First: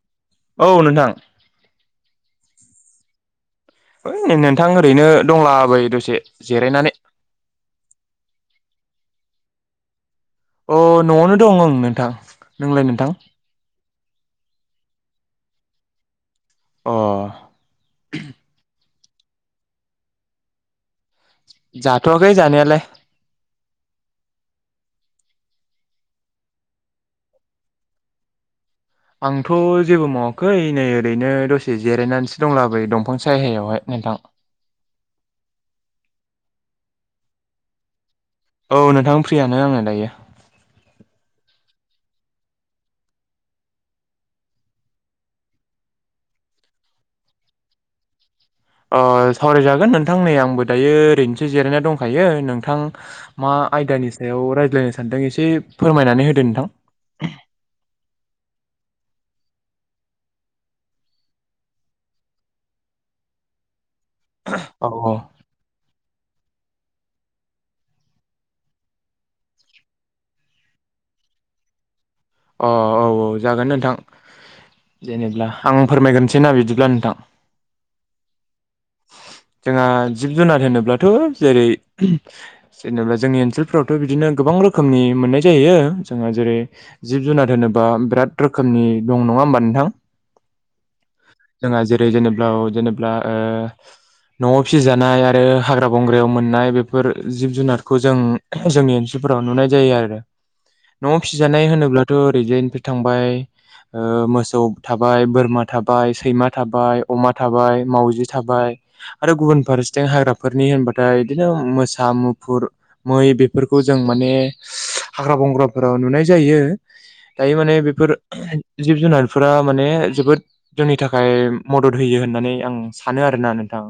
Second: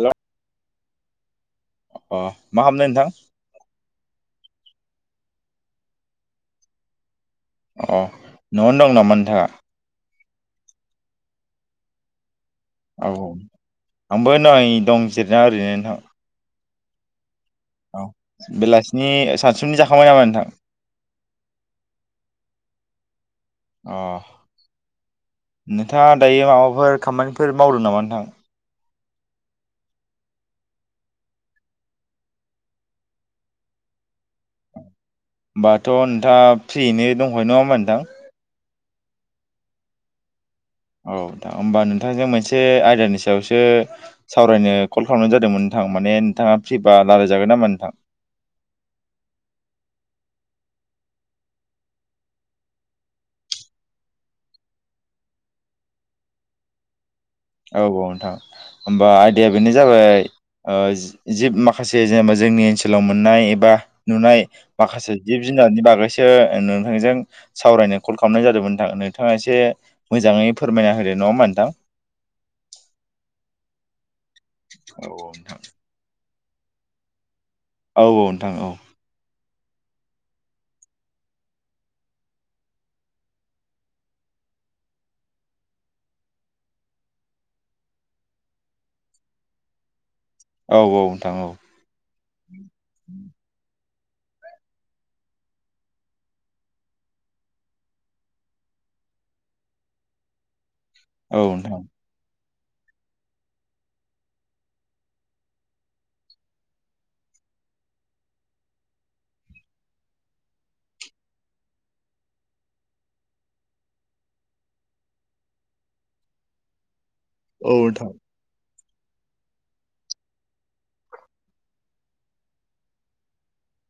हेल' औ नोंथां अ मा खामनाय नोंथां ओइ नोंथां ओरैनो दंलाबो दसे जिरायनानै अ न'आवनो दं नामा नोंथाङा अ न'आवनो दं ओं नोंथां नोंलाय औ नोंथां औ आंबो नै दं जिरना ओरैनो नोंथां अ औ बेलासिनि सानसुनि जाखांबाय नामा नोंथां जाथ'आखै जानाययालाय अ नोंथाङा दायो माबाफोर खामानिफोर मावदों नामा नोंथां आंथ' जेबो मावाखै नै ओरैनो दसे जिरायनानैसो दंला बै दंफां सायहायावहाय नोंथां बाथ' नोंथ औ नोंथां फ्रियानो आङो दायो। औ दा होमबा नोंथांजों मोनसे आयदानि सायाव थां माने नोंथाङा फ्रिबा लारायजागोन नामा नोंथां? अ सावरायजागोन नोंथां नै आंबो दायो ओरैनोसो जिरायना दंखायो नोंथां मा आयदानि सायाव रायज्लायनो सानदों एसे फोरमायनानै होदो नोंथां। औ औ नोंथां होमबा आयदाया बेनो जाबाय अ ज-जि माखासे जेनेबा जोंनि ओनसोलाव मोननाय एबा नुनाय औ माखासे जिब जिनानि बागास ओ नोंथांजों सावरायनो कल खालामनाय जादोंमोनथां नोंथाङा एसे मोजाङै फोरमायना होदों। नङा होनबा नथां? अ औ औ जागोन नोथां औ जेनेबा आं फोरमायगोन थिना बिदिब्ला नोथां। औ नोंथां औ जोंहा जिब जुनार होनोब्लाथ' जेरै जेनेबा जोंनि ओनसोलफ्रावथ' बिदिनो गोबां गोबां रोखोमनि मोननाय जायो जोङो जेरै जिब जुनार होनोबा बिराद रोखोमनि दं नङा होमबा नोंथां? औ औ नोंथां औ। ओ जेनेबा ओ [inaudible] न'आव फिसिजानाय आरो हाग्रा बंग्रायाव मोननाय बेफोर जिब जुनारखौ जों जोंनि ओनसोलफ्राव नुनाय जायो आरो। [inaudible] न'आव फिसिजानाय नोंथां औ नोंथां होनोब्लाथ' ओरैजायनिफ्राय थांबाय। ओ मोसौ थाबाय, बोरमा थाबाय, सैमा थाबाय, अमा थाबाय, मावजि थाबाय, आरो गुबुन फारसथिं हाग्राफोरनि होनबाथाय बिदिनो मोसा, मुफुर, मै बेफोरख खौ जों माने हाग्रा बंग्राफोराव नुनाय जायो दायो औ माने औ बेफोर जिब जुनारफोरा माने जोबोद जोंनि थाखाय मदद होयो होननानै आं सानो आरोना नोंथां।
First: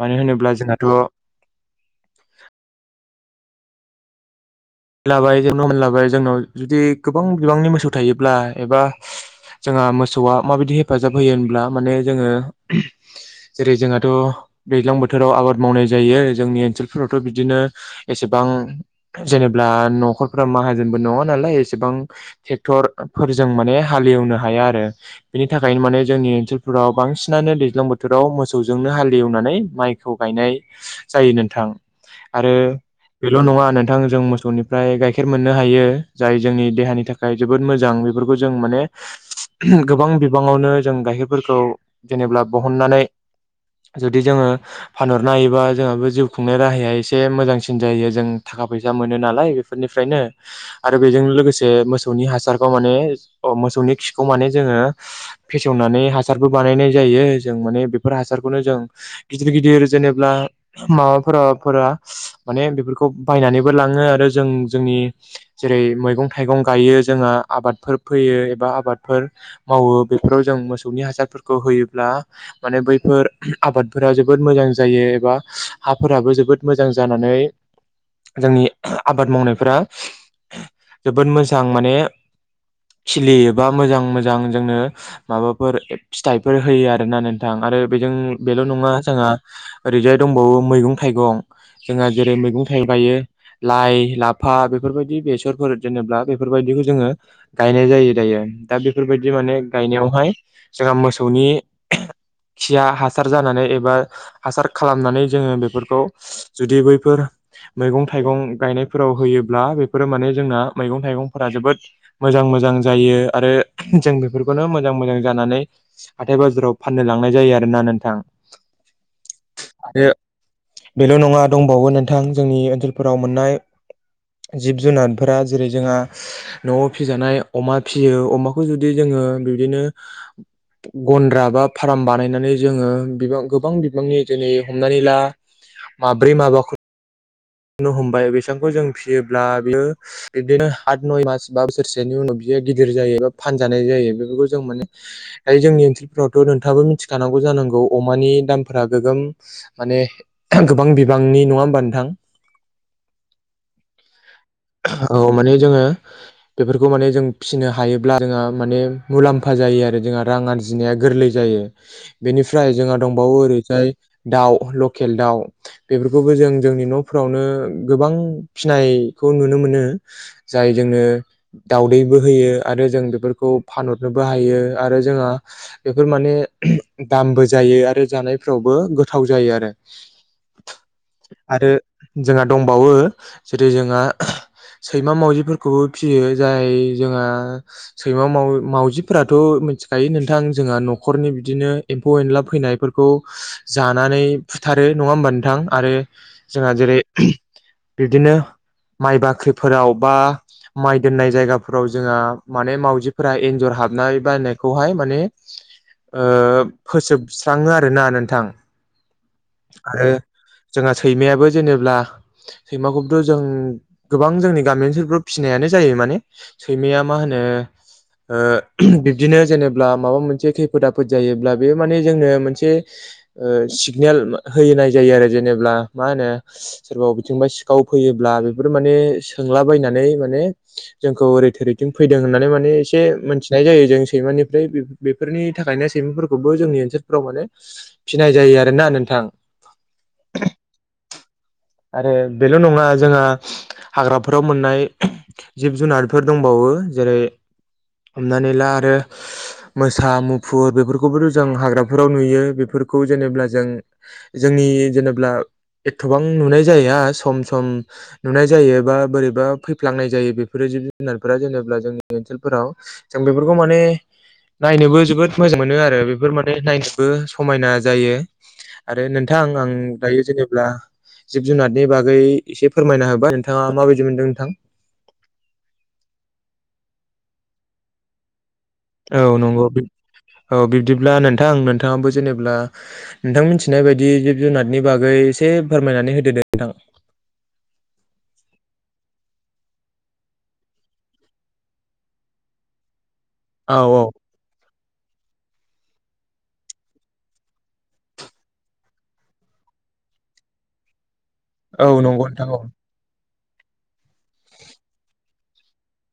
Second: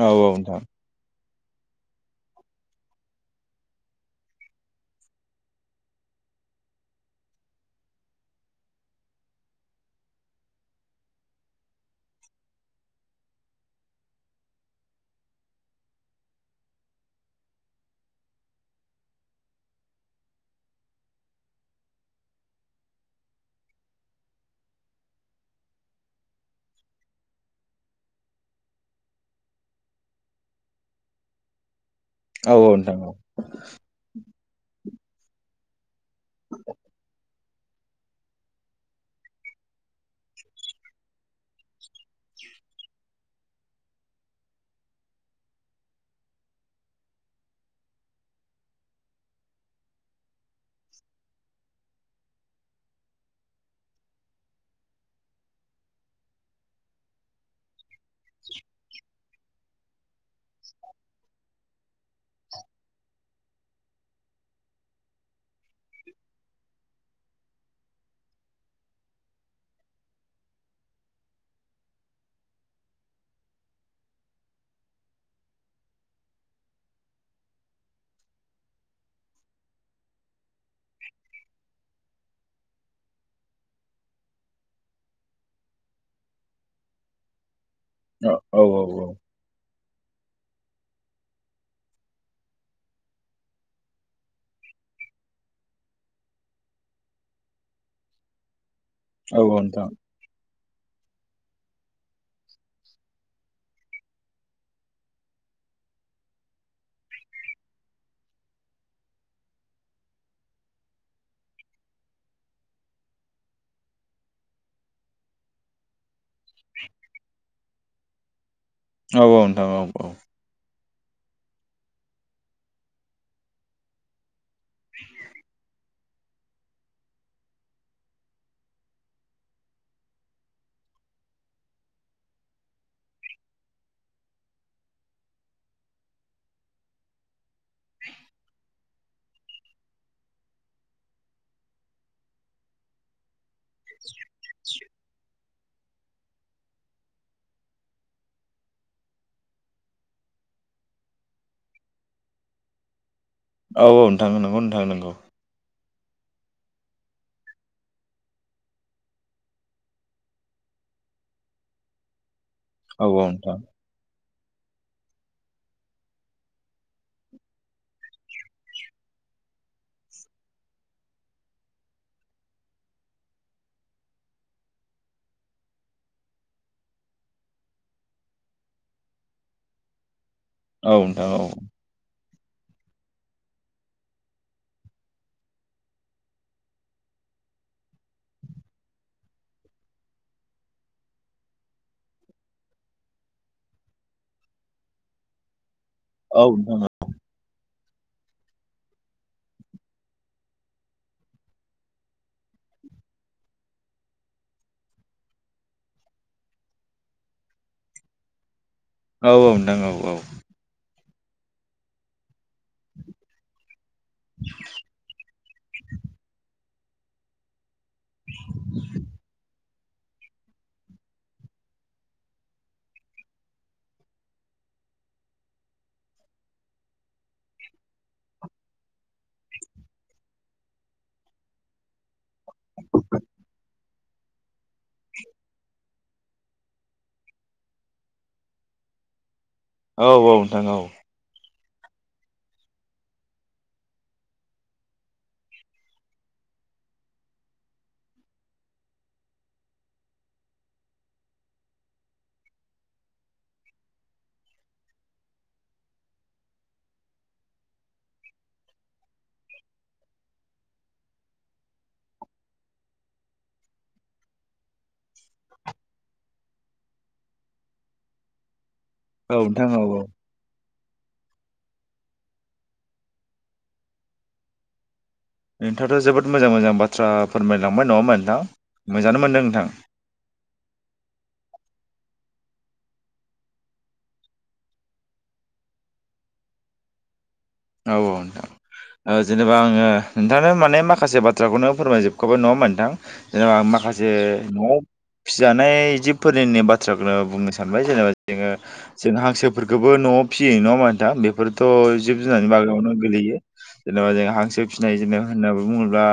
मानो होनोब्ला नोंथां जोंहाथ' लाबाय जेब्ला मोनलाबाय जोंनाव जुदि गोबां बिबांनि मोसौ थायोब्ला एबा जोंहा मोसौआ माबायदि हेफाजाब होयो होनब्ला माने जोङो जेरै जोंहाथ' दैज्लां बोथोराव आबाद मावनाय जायो जोंनि ओनसोलफोरावथ' बिदिनो एसेबा ओं जेनेब ब्ला न'खरफोरा माहाजोनबो नङा नालाय एसेबां ट्रेक्टर फोरजों माने हालेवनो हाय या आरो बेनि थाखायनो माने जोंनि ओनसोलफोराव बांसिनानो दैज्लां बोथोराव मोसौजोंनो हालेवनानै माइखौ गायनाय जायो नोंथां। आरो औ नोंथां औ नोंथां औ नोंथां औ बेल' नङा नोंथां जों मोसौनिफ्राय गाइखेर मोननो हायो। जाय जोंनि देहानि थाखाय जोबोद मोजां बेफोरखौ जों माने गोबां बिबाङावनो जों गाइखेरफोरखौ जेनेब्ला बहननानै जुदि जोङो फानहरनो हायोबा जोंहाबो जिउ खुंनाय राहाया एसे मोजांसिन जायो जों खा फैसा मोन नो नालाय बेफोरनिफ्रायनो आरो बेजोंनो लोगोसे मोसौनि हासारखौ माने अ मोसौनि खि खौ माने जोङो फेसेवनानै हासारबो बानायनाय जायो जों माने बेब फोर हासारखौनो जों गिदिर गिदिर जेनेब्ला माबाफोराफोरा माने बेफोरखौ बायनानै बो लाङो आरो जों-जोंनि जेरै मैगं थाइगं गायो जोंहा आबादफोर फोयो एबा बा आबादफोर मावो बेफोराव जों मोसौनि हासारफोरखौ होयोब्ला माने बैफोर आबादफोरा जोबोद मोजां जायो एबा हाफोराबो जोबोद मोजां जानानै [inaudible] जोंनि आबाद मावनायफोरा जोबोद मोजां माने खिलियोबा मोजां मोजां जोंनो माबाफोर फिथाइफोर होयो आरोना नोंथां आरो बेजों बेल' नङा औ जोंहा ओरैजाय दंबावो मैगं थाइगं जोंहा जेरै मैगं थाइगं लाइ लाफा बेफोरबायदि बेसरफोर जेनेब्ला बेफोरबायदिखौ जोङो गायनाय जायो दायो दा बेफोरबायदि माने गायनायावहाय जोंहा मोसौनि खिया हासार जानानै एबा हासार खालामनानै जोङो बेफोरखौ जुदि बैफोर मैगं थाइगं गायनायफोराव होयोब्ला बेफोरो माने जोंना मैगं थाइगंफोरा जोबोद मोजां मोजां जायो आरो जों बेफोरखौनो मोजां मोजां जानानै हाथाय बाजाराव फाननो लांनाय जायो आरो ना नोंथां। औ औ नोंथां औ आरो औ बेल' नङा दंबावो नोंथां जोंनि ओनसोलफोराव मोननाय जिब जुनारफोरा जेरै जोंहा न'आव फिजानाय अमा फियो अमाखौ जुदि जोङो बिबदिनो गन्द्रा बा फार्म बानायनानै जोङो बिबां गोबां बिबांनि दिनै हमनानै ला माब्रै माबाखौ बुंनो हमबाय बेसबांखौ जों फिसियोब्ला बियो बिदिनो आत नय मास बा बोसोरसेनि उनाव बियो गिदिर जायोबा फानजानाय जायो बेफोरखौ जों माने जोंनि ओनसोलफ्रावथ' नोंथाङाबो मिथिखानांगौ जानांगौ अमानि दामफोरा गोगोम माने गोबां बिबांनि नङा होमबा नोंथां? औ औ नोंथां नोंगौ नोंथां औ माने जोङो [inaudible] बेफोरखौ माने जों फिसिनो हायोब्ला जोंहा माने मुलाम्फा जायो आरो जोंहा रां आरजिनाया गोरलै जायो। बेनिफ्राय जोंहा औ औ दंबावो नोंथां ओरैजाय दाउ लकेल दाउ बेफोरखौबो जों जोंनि न'फोरावनो गोबां फिनाय खौ नुनो मोनो जाय जोंनो दाउदैबो होयो आरो जों बेफोरखौ फानहरनो हायो आरो जोंहा बेफोर माने दामबो जायो आरो जानायफ्रावबो गोथाव जायो आरो औ नोंथां औ आरो जोंहा दंबावो जेरै जोंहा [inaudible] सैमा मावजिफोरखौबो फिसियो जाय जोंहा सैमा मावजिफोराथ' थिख नोंथां जोंहा न'खरनि बिदिनो एम्फौ एनला फैनायफोरखौ जानानै फुथार आरो नङा होमबा नोंथां आरो औ नोंथां औ जोंहा जेरै बिब्दिनो माइ बाख्रिफोराव बा माइ दोननाय जायगाफोराव जोंहा माने मावजिफोरा एन्जर हाबनो नायखौहाय माने फोसोबस्राङो आरोना नोंथां। औ औ नोंथां औ आरो औ जोंहा सैमायाबो जेनेबा सैमाखौथ' जों गोबां जोंनि गामि ओनसोलफोराव फिसिनायानो जायो माने सैमाया मा होनो बिब्दिनो जेनेबा माबा मोनसे खैफोद आफोद जायोबा बे माने जोंनो मोनसे होननाय जायो आरो जेनेबा मा होनो सोरबा अबेथिंबा सिखाव फैयोब्ला बे माने सोंलाबायनानै माने जोंखौ ओरै थरैथिं फै- होननानै माने एसे मिथिनाय जायो जों सैमानिफ्राय बेफोरनि थाखायनो सैमाफोरखौबो जोंनि ओनसोलफोराव माने फिनाय जायो आरोना नोंथां। औ औ नोंथां औ। आरो बेल' नङा जोंहा हाग्राफोराव मोननाय जिब जुनारफोर दंबावो जेरै हमनानै ला आरो मोसा मुफुर बेफोरखौबोथ' जों हाग्राफोराव नुयो बेफोरखौ जेनेबा जों जोंनि जेनेब्ला एथबां नुनाय जाया सम सम नुनाय जायो बा बोरैबा फैफ्लांनाय जायो बेफोरो जिब जुनारफोरा जेनेब्ला जोंनि ओनसोलफोराव बेफोरखौ माने नायनोबो जोबोद मोजां मोनो आरो बेफोर माने नायनोबो समायना जायो आरो औ नोंथां आं औ औ दायो जेनेबा जिब जुनारनि बागै एसे फोरमायना होबाय बा नोंथाङा माबायदि मोनदों नोंथां नोंथांयाथ' जोबोद मोजां मोजां बाथ्रा फोरमायलांबाय नङा होनबा नोंथां मोजाङानो औ मोनदों नंगौ नोंथां औ बिब्दिब्ला नोंथां नोंथां नोंथाङाबो जेनेबा नोंथां मिथिनाय बायदि जिब जुनादनि बागै एसे फोरमायनानै होदो दे नोंथां औ ओ नोंथां ओ जेनेबा आङो नोंथांनो माने माखासे बाथ्राखौनो फोरमायजोबखाबाय नङा होनबा नोंथां जेनेबा औ औ माखासे न'आव फिजानाय जिबफोरनि बाथ्राखौनो बुंनो सानबाय जेनेबा जोङो जों हांसोफोरखौबो न'आव फियो नङा नोंथां बेफोरथ' औ जिब नंगौ नोंथां जुनारनि औ माबायावनो गोलैयो लैथो जेनेबा जों हांसो फिसिनाय जेनेबा होननानै बुङोब्ला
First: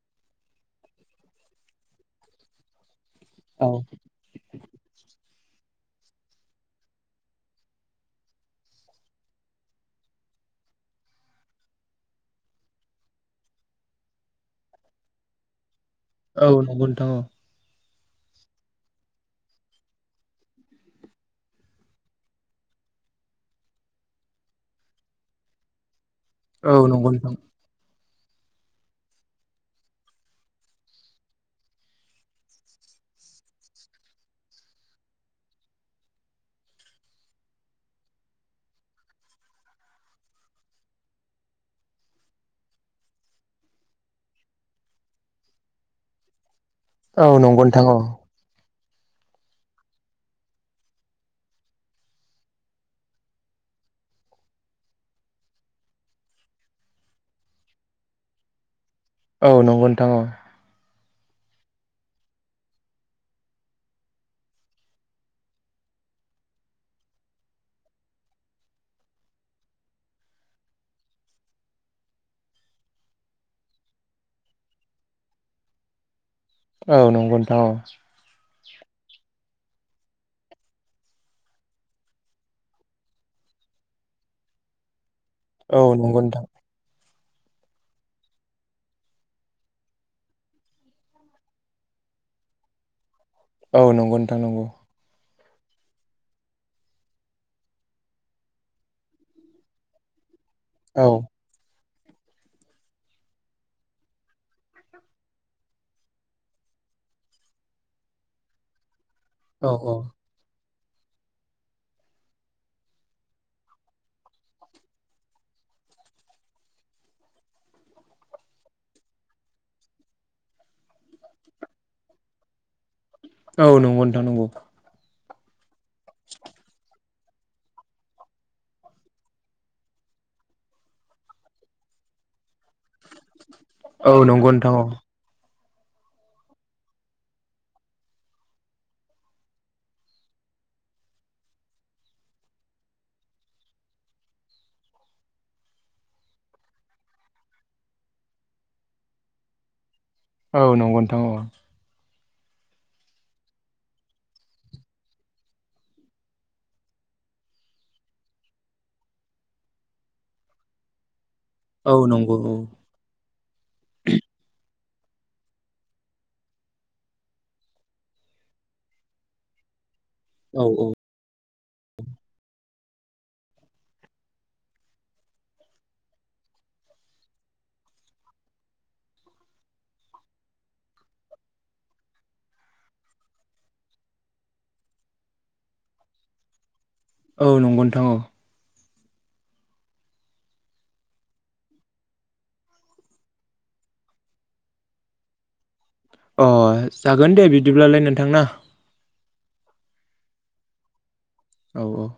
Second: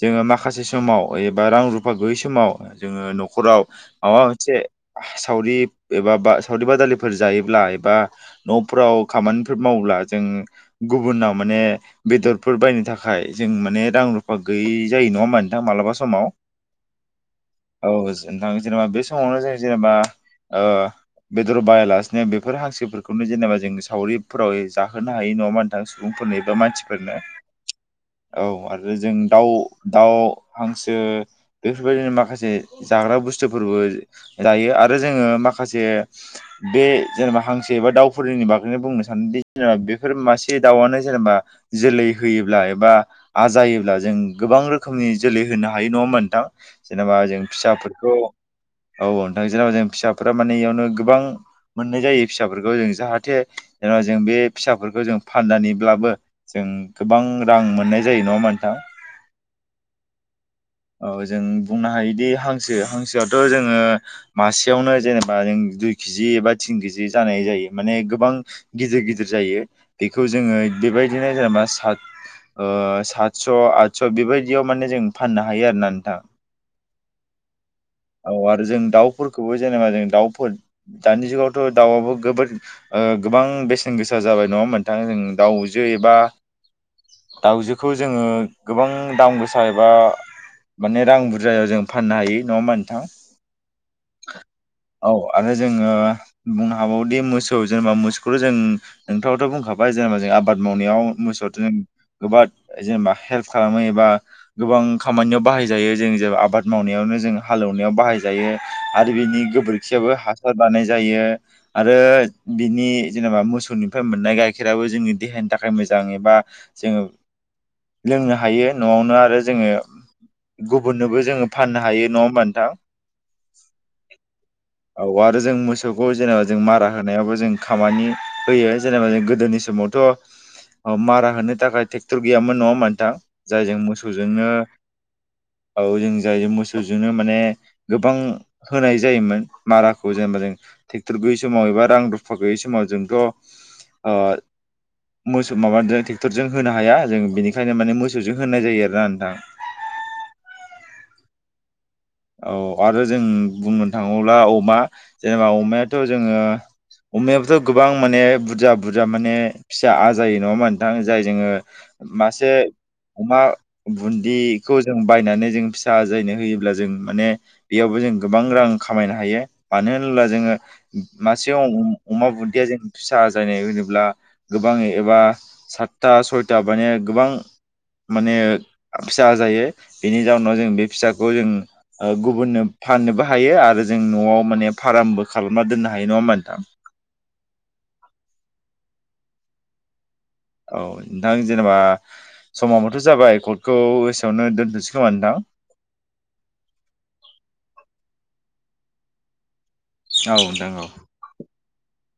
जोङो माखासे समाव बा रां रुफा गैयै समाव जोङो न'खराव औ माबा मोनसे सावरि एबा सावरि बादालिफोर जायोब्ला एबा न'फ्राव खामानिफोर मावोब्ला जों गुबुनाव माने बेदरफोर बायनो थाखाय जों माने रां रुफा गैयै जायो नङा होनबा नोंथां माबाला सम औ नंगौ नोंथां औ औ नोंथां जेनेबा बे समावनो जों जेनेबा ओ बेदर बायालासिनो बेफोर हांसोफोरखौनो जेनेबा जों सावरिफोराव जाहो जाहोनो हायो नङा होनबा नोंथां सुबुंफोरनो बा औ नंगौ मानसिफोरनो नोंथां औ आरो जों दाउ दाउ हांसो बेफोरबायदिनो माखासे जाग्रा बा बस्टुफोरबो जायो आरो जोङो माखासे जेनेबा हांसो एबा दाउ फोरनि बागैनो बुंनो सानोदि जेनेबा बेफोर मासे दाउआनो जेनेबा जोलै होयोब्ला एबा आजायोब्ला जों गोब गोबां रोखोमनि जोलै होनो हायो नङा होनबा नोंथां जेनेबा औ जों नंगौ नोंथां औ फिसाफोरखौ औ औ नोंथां जेनावबा जों फिसाफोरा माने इयावनो गोबां मोननाय जायो फिसाफोरखौ जों जाहाथे जेनबा जों बे फिसाफोरखौ जों फाननानैब्लाबो जों गोबां रां मोननाय जायो नङा होनबा नोंथां औ नंगौ नोंथां औ औ जों बुंनो हायोदि हांसो हांसोआथ' जोङो मासेयावनो जेनेबा जों दुइ केजि एबा तिन केजि जानाय जायो माने गोबां गिदिर गिदिर जायो बेखौ जोङो बेबायदिनो जेनेबा सात ओ सातस' आतस बेबायदियाव माने जों फाननो हायो आरो ना नोंथां औ नंगौ नोंथां औ औ आरो जों दाउफोरखौबो जेनेबा जों दाउफोर दानि जुगावथ' दाउआबो गोबोद ओ गोबां बेसेन गोसा जाबाय नङा होनबा नोंथां जों औ दाउजो एबा नंगौ नोंथां दाउजोखौ जोङो गोबां दाम गोसा एबा माने रां बुरजायाव जों फाननो हायो नङा होमबा नोंथां औ नंगौ नोंथां नंगौ औ आरो जोङो बुंनो हाबावदि मोसौ जेनेबा मोसौ बेखौ जों नोंथाङावथ' बुंखाबाय जेनेबा जों आबाद मावनायाव औ मोसौ जों गोबाद जेनबा हेल्प खालामो एबा गोबां खामानायाव बाहायजायो आबाद मावनाया नायाव जों हालेवनायाव बाहाय जायो आरो बिनि औ औ गोबोरखियो हासार बानाय जायो आरो बिनि जेनेबा मोसौनिफ्राय मोननाय गाइखेराबो जोंनि देहानि थाखाय मोजां एबा जोङो लोंनो हायो न'आवनो आरो जोङो गुबुननोबो जोङो फाननो हायो नङा होमबा नोंथां औ नंगौ नों थां नंगौ औ आरो जों मोसौखौ जेनेबा जों मारा होनायावबो जों खामानि होयो जेनेबा जों गोदोनि समावथ' मारा होनो थाखाय ट्रेक्टर गैयामोन नङाहोनबा नोंथां जायजों औ मोसौजोंनो नंगौ नोंथां औ औ जों जायो मोसौजोंनो माने गोबां होनाय जायोमोन माराखौ जेनेबा ट्रेक्टर गैयै समाव एबा रां रुफा गैयै समाव जोंथ' मोसौ माबाजों ट्रेक्टरजों होनो हाया जों बेनिखायनो माने मोसौजों होनाय जायो आरोना नोंथां [inaudible] औ नंगौ नोंथां औ औ आरो जों बुंनो थाङोब्ला अमा जेनेबा अमायाथ' जोङो अमायाबोथ' गोबां माने बुरजा बुरजा माने फिसा आजायो नङाहोनबा नोंथां जाय जोङो औ नंगौ मासे औ अमा बुन्दि खौ जों बायनानै जों फिसा आजायनो होयोब्ला जों माने बेयावबो जों गोबां रां खामायनो हायो मानो होनोब्ला जोङो औ औ सिगांआव अमा बुदिया जों फिसा जानाय होनोब्ला गोबाङै एबा सात्ता सयथा सयथा माने गोबां माने फिसा जायो बेनि जाउोनाव जों बे फिसाखौ जों गुबुननो फाननोबो हायो आरो जों न'आव माने फार्मबो खालामना दोननो हायो नङा होमबा नोंथां औ नंगौ नोंथां औ औ नोंथां जेनेबा समाबथ' जाबाय कर्टखौ एसेआवनो दोनथ'नोसै खोमा नोंथां [inaudible] अ जागोन दे बिदिब्लालाय नोंथां ना औ द औ औ औ